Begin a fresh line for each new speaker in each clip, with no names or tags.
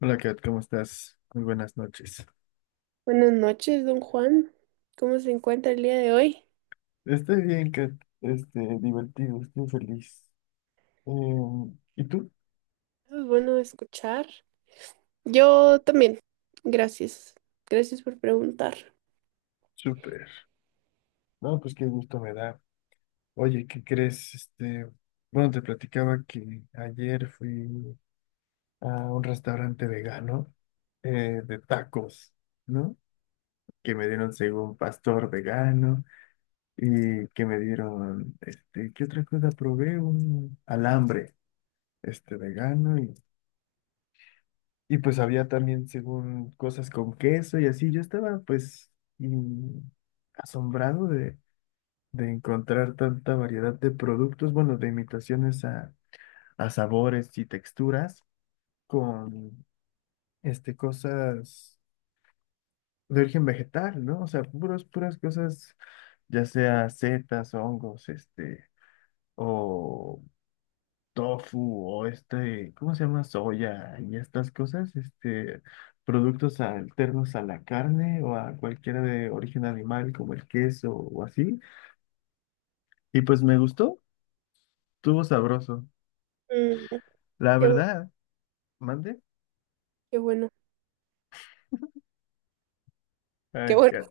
Hola Kat, ¿cómo estás? Muy buenas noches.
Buenas noches, don Juan. ¿Cómo se encuentra el día de hoy?
Estoy bien, Kat. Divertido, estoy feliz. ¿Y tú?
Es bueno escuchar. Yo también. Gracias. Gracias por preguntar.
Súper. No, pues qué gusto me da. Oye, ¿qué crees? Bueno, te platicaba que ayer fui a un restaurante vegano de tacos, ¿no? Que me dieron según pastor vegano y que me dieron, ¿qué otra cosa probé? Un alambre, vegano. Y pues había también, según cosas con queso y así, yo estaba pues mm, asombrado de encontrar tanta variedad de productos, bueno, de imitaciones a sabores y texturas con cosas de origen vegetal, ¿no? O sea, puras cosas, ya sea setas, hongos, o tofu o ¿cómo se llama? Soya y estas cosas, productos alternos a la carne o a cualquiera de origen animal como el queso o así. Y pues me gustó, estuvo sabroso.
Mm,
La
qué, bu-
verdad, mande.
Qué bueno. Qué
Ay,
bueno.
qué-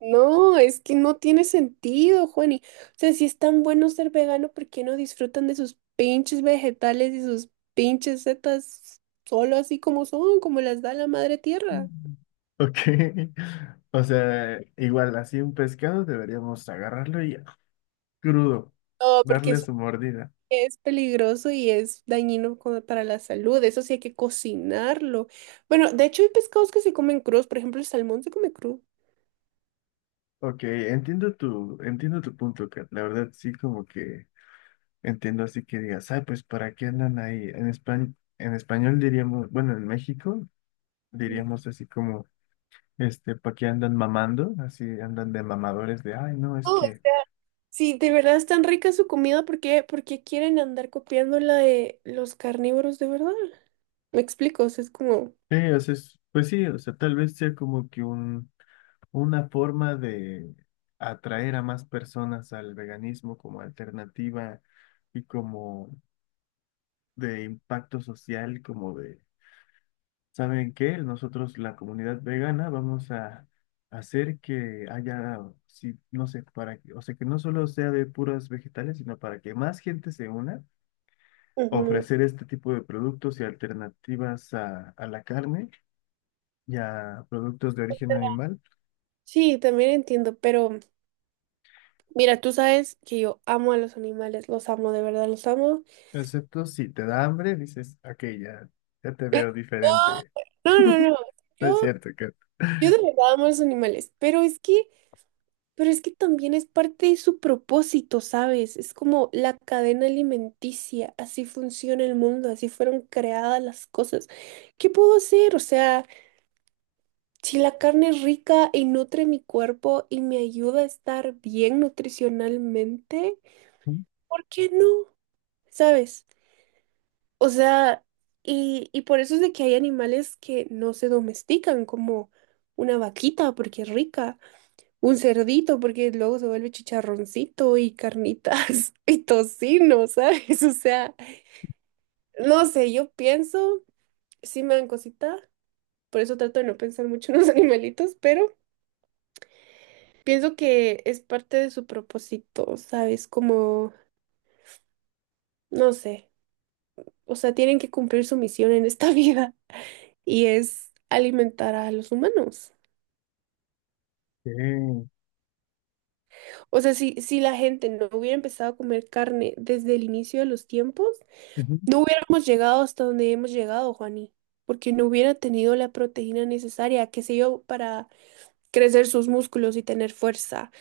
No, es que no tiene sentido, Juani. O sea, si es tan bueno ser vegano, ¿por qué no disfrutan de sus pinches vegetales y sus pinches setas solo así como son, como las da la madre tierra?
Mm. Ok, o sea, igual así un pescado deberíamos agarrarlo y crudo,
No, porque
darle su mordida.
es peligroso y es dañino para la salud, eso sí hay que cocinarlo. Bueno, de hecho hay pescados que se comen crudos, por ejemplo, el salmón se come crudo.
Ok, entiendo tu punto, Kat. La verdad sí como que entiendo así que digas, ah, pues ¿para qué andan ahí? En España, en español diríamos, bueno, en México
Mm.
diríamos así como, ¿para qué andan mamando? Así andan de mamadores de, ay, no, es
Oh,
que,
sí, de verdad es tan rica su comida, ¿por qué quieren andar copiando la de los carnívoros de verdad? Me explico, o sea, es como...
sí, o sea, es- pues sí, o sea, tal vez sea como que una forma de atraer a más personas al veganismo como alternativa y como de impacto social, como de ¿saben qué? Nosotros, la comunidad vegana, vamos a hacer que haya, sí, no sé, para que, o sea, que no solo sea de puras vegetales, sino para que más gente se una,
Ujú.
ofrecer este tipo de productos y alternativas a la carne y a productos de origen animal,
Sí, también entiendo, pero mira, tú sabes que yo amo a los animales, los amo, de verdad, los amo.
excepto si te da hambre, dices, ok, ya, ya te veo diferente.
No, no, no, no,
No es
yo,
cierto, que...
yo de verdad amo a los animales, pero es que... Pero es que también es parte de su propósito, ¿sabes? Es como la cadena alimenticia, así funciona el mundo, así fueron creadas las cosas. ¿Qué puedo hacer? O sea, si la carne es rica y nutre mi cuerpo y me ayuda a estar bien nutricionalmente, ¿por qué no? ¿Sabes? O sea, y por eso es de que hay animales que no se domestican, como una vaquita, porque es rica. Un cerdito, porque luego se vuelve chicharroncito y carnitas y tocino, ¿sabes? O sea, no sé, yo pienso, sí me dan cosita, por eso trato de no pensar mucho en los animalitos, pero pienso que es parte de su propósito, ¿sabes? Como, no sé, o sea, tienen que cumplir su misión en esta vida y es alimentar a los humanos. O sea, si la gente no hubiera empezado a comer carne desde el inicio de los tiempos,
Ok.
no hubiéramos llegado hasta donde hemos llegado, Juani, porque no hubiera tenido la proteína necesaria, qué sé yo, para crecer sus músculos y tener fuerza,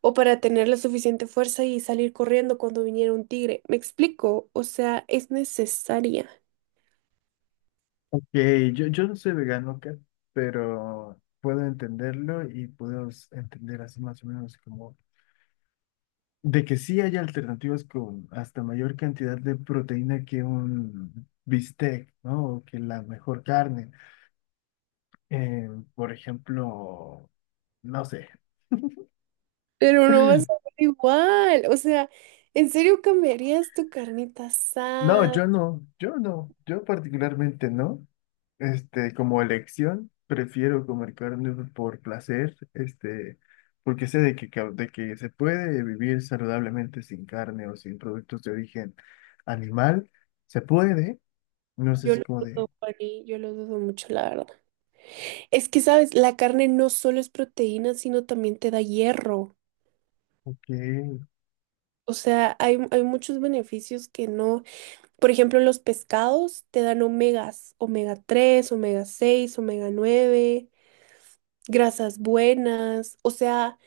o para tener la suficiente fuerza y salir corriendo cuando viniera un tigre. ¿Me explico? O sea, es necesaria,
Ok, yo no soy vegano acá, pero puedo entenderlo y puedo s- entender así más o menos como de que sí hay alternativas con hasta mayor cantidad de proteína que un bistec, ¿no? O que la mejor carne. Eh, por ejemplo, no sé.
pero no vas a ser igual. O sea, ¿en serio cambiarías tu carnita
No,
asada?
yo particularmente no. Como elección, prefiero comer carne por placer, porque sé de que, ca- de que se puede vivir saludablemente sin carne o sin productos de origen animal, se puede, no sé
Yo
si
lo
como
dudo,
de,
Juani, yo lo dudo mucho, la verdad. Es que, ¿sabes? La carne no solo es proteína, sino también te da hierro.
ok,
O sea, hay muchos beneficios que no. Por ejemplo, los pescados te dan omegas, omega-3 omega-6 omega-9 grasas buenas. O sea,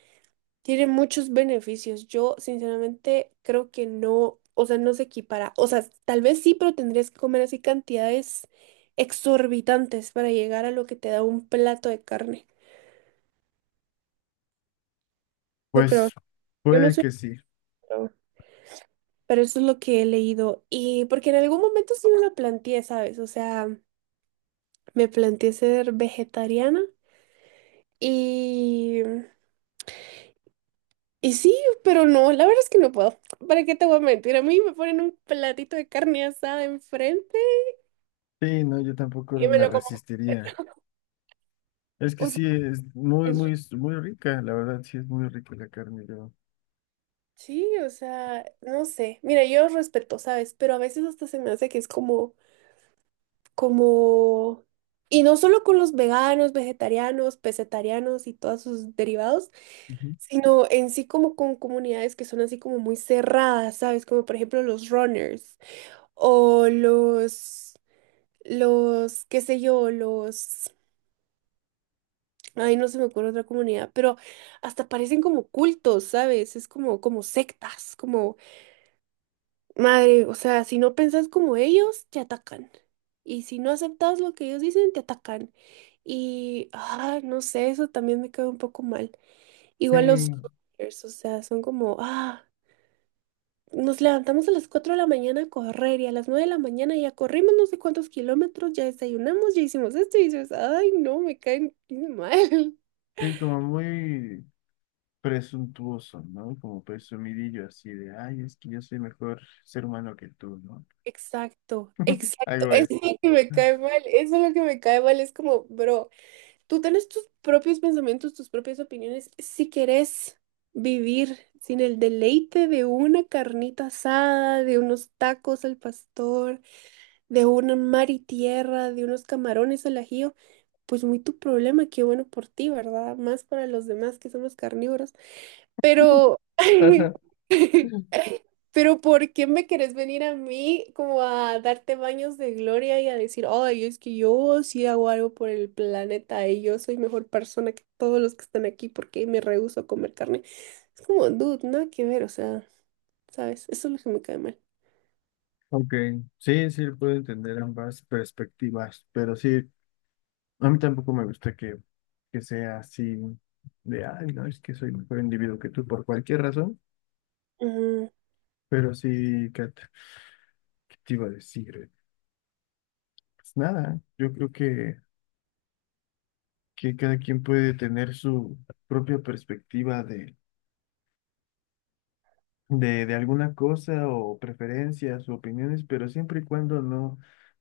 tiene muchos beneficios. Yo, sinceramente, creo que no, o sea, no se equipara. O sea, tal vez sí, pero tendrías que comer así cantidades exorbitantes para llegar a lo que te da un plato de carne. No creo.
pues
Yo no
puede
soy.
que sí.
Pro, Pero eso es lo que he leído. Y porque en algún momento sí me lo planteé, ¿sabes? O sea, me planteé ser vegetariana y... Y sí, pero no, la verdad es que no puedo. ¿Para qué te voy a mentir? A mí me ponen un platito de carne asada enfrente
Sí, no, yo tampoco
y me
me
lo como.
resistiría. Es que
O sea,
sí, es muy,
es
muy,
ri-
muy rica, la verdad, sí es muy rica la carne, yo.
sí, o sea, no sé. Mira, yo respeto, ¿sabes? Pero a veces hasta se me hace que es como, como... Y no solo con los veganos, vegetarianos, pesetarianos y todos sus derivados,
Ujú.
sino en sí como con comunidades que son así como muy cerradas, ¿sabes? Como por ejemplo los runners. O qué sé yo, ay, no se me ocurre otra comunidad, pero hasta parecen como cultos, ¿sabes? Es como, como sectas, como, madre, o sea, si no pensás como ellos, te atacan. Y si no aceptas lo que ellos dicen, te atacan. Y, ah, no sé, eso también me cae un poco mal.
Sí,
Igual los, o sea, son como, ah. Nos levantamos a las 4 de la mañana a correr y a las 9 de la mañana ya corrimos no sé cuántos kilómetros, ya desayunamos, ya hicimos esto y dices, ay, no, me caen mal.
sí, como muy presuntuoso, ¿no? Como presumidillo así de, ay, es que yo soy mejor ser humano que tú, ¿no?
Exacto, exacto,
Hago
eso es lo
esto.
que me cae mal, eso es lo que me cae mal, es como, bro, tú tienes tus propios pensamientos, tus propias opiniones, si querés vivir sin el deleite de una carnita asada, de unos tacos al pastor, de un mar y tierra, de unos camarones al ajillo, pues muy tu problema, qué bueno por ti, ¿verdad? Más para los demás que somos carnívoros. Pero,
Ajá.
pero ¿por qué me querés venir a mí como a darte baños de gloria y a decir, ay, es que yo sí hago algo por el planeta y yo soy mejor persona que todos los que están aquí porque me rehúso a comer carne? Es como, dude, nada que ver, o sea, ¿sabes? Eso es lo que me cae mal.
Ok, sí, sí, puedo entender ambas perspectivas, pero sí, a mí tampoco me gusta que sea así de, ay, no, es que soy mejor individuo que tú por cualquier razón,
Ujú,
pero sí, Kat, ¿qué te iba a decir? Pues nada, yo creo que cada quien puede tener su propia perspectiva de alguna cosa o preferencias o opiniones, pero siempre y cuando no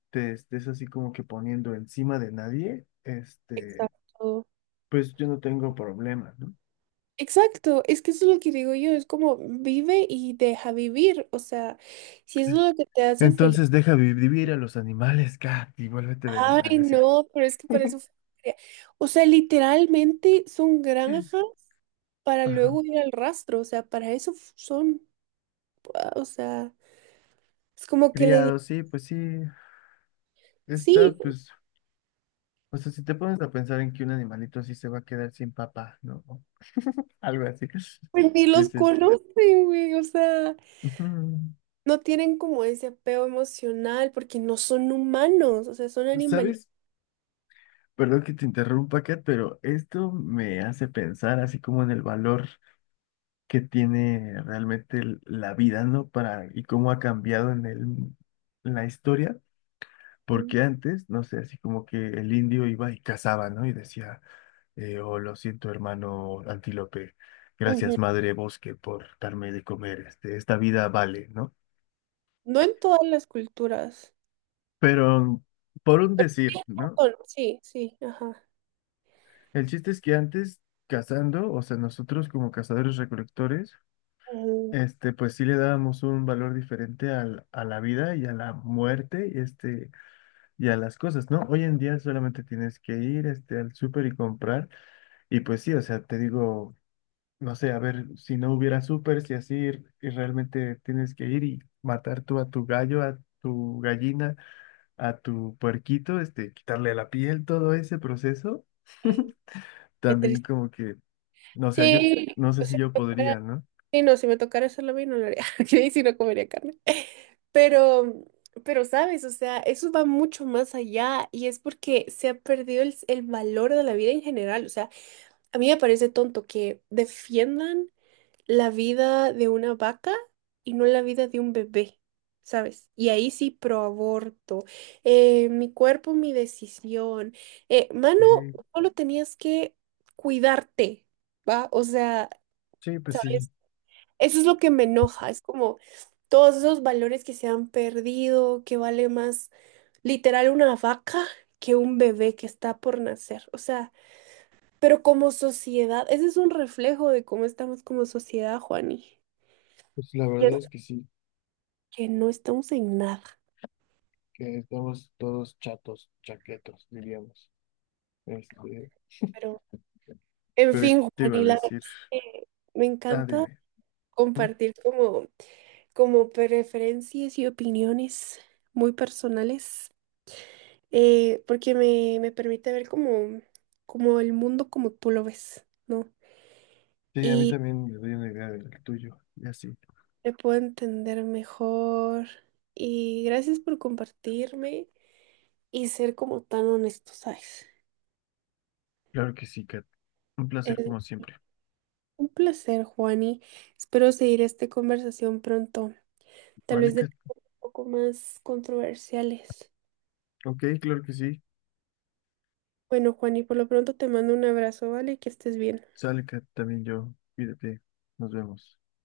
te estés así como que poniendo encima de nadie,
exacto.
pues yo no tengo problema, ¿no?
Exacto, es que eso es lo que digo yo, es como vive y deja vivir, o sea, si eso es lo que te hace feliz.
Entonces deja vi- vivir a los animales, Kat, y vuélvete vegana,
Ay,
¿no es cierto?
no, pero es que para eso crea- o sea, literalmente son granjas para
Ajá.
luego ir al rastro, o sea, para eso son, ah, o sea, es como que le digo,
Criado, sí, pues sí, está,
sí,
pues, o sea, si te pones a pensar en que un animalito así se va a quedar sin papá, ¿no? O algo así,
pues ni los
pues es...
conocen, güey, o sea,
ujú.
no tienen como ese apego emocional porque no son humanos, o sea, son animalitos.
¿Sabes? Perdón que te interrumpa, Kat, pero esto me hace pensar así como en el valor que tiene realmente el- la vida, ¿no? Para, y cómo ha cambiado en el, en la historia, porque antes, no sé, así como que el indio iba y cazaba, ¿no? Y decía, oh, lo siento, hermano antílope,
Ujú.
gracias, madre bosque, por darme de comer, esta vida vale, ¿no?
No en todas las culturas.
Pero por un
Sí,
decir, ¿no?
Japón, sí, sí, ajá.
El chiste es que antes, cazando, o sea, nosotros como cazadores recolectores,
Mm,
pues sí le dábamos un valor diferente al- a la vida y a la muerte, y a las cosas, ¿no? Hoy en día solamente tienes que ir, al súper y comprar, y pues sí, o sea, te digo, no sé, a ver, si no hubiera súper, si así, y realmente tienes que ir y matar tú a tu gallo, a tu gallina, a tu puerquito, quitarle la piel, todo ese proceso,
qué qué
también
triste.
como que, no sé, yo,
Sí,
no sé
si
si yo
me tocara,
podría, ¿no?
sí, no, si me tocara hacerlo a mí no lo haría, y si no comería carne. Pero, pero sabes, o sea, eso va mucho más allá y es porque se ha perdido el valor de la vida en general. O sea, a mí me parece tonto que defiendan la vida de una vaca y no la vida de un bebé, ¿sabes? Y ahí sí pro aborto, mi cuerpo, mi decisión. Mano,
Sí,
solo tenías que cuidarte, ¿va? O sea,
sí,
¿sabes? Eso es lo que me enoja, es como todos esos valores que se han perdido, que vale más literal una vaca que un bebé que está por nacer. O sea, pero como sociedad, ese es un reflejo de cómo estamos como sociedad, Juani,
pues la verdad es que sí.
que no estamos en nada.
Que estamos todos chatos, chaquetos, diríamos. Este,
Pero, en
pero
fin,
¿qué te
Juan,
iba a
y la verdad
decir?
es que me
Ah,
encanta
dime. ¿Mm?
compartir como, como preferencias y opiniones muy personales, porque me permite ver como, como el mundo como tú lo ves, ¿no?
Sí, a mí
Y
también me doy una idea del tuyo. Y así.
te puedo entender mejor. Y gracias por compartirme y ser como tan honesto, ¿sabes?
Claro que sí, Kat. Un
Es
placer como siempre.
un placer, Juani. Espero seguir esta conversación pronto. Tal
Vale,
vez de
Kat.
poco más controversiales.
Ok, claro que sí.
Bueno, Juan, y por lo pronto te mando un abrazo, ¿vale? Que estés bien.
Sale, Kat, también yo. Cuídate. Nos vemos.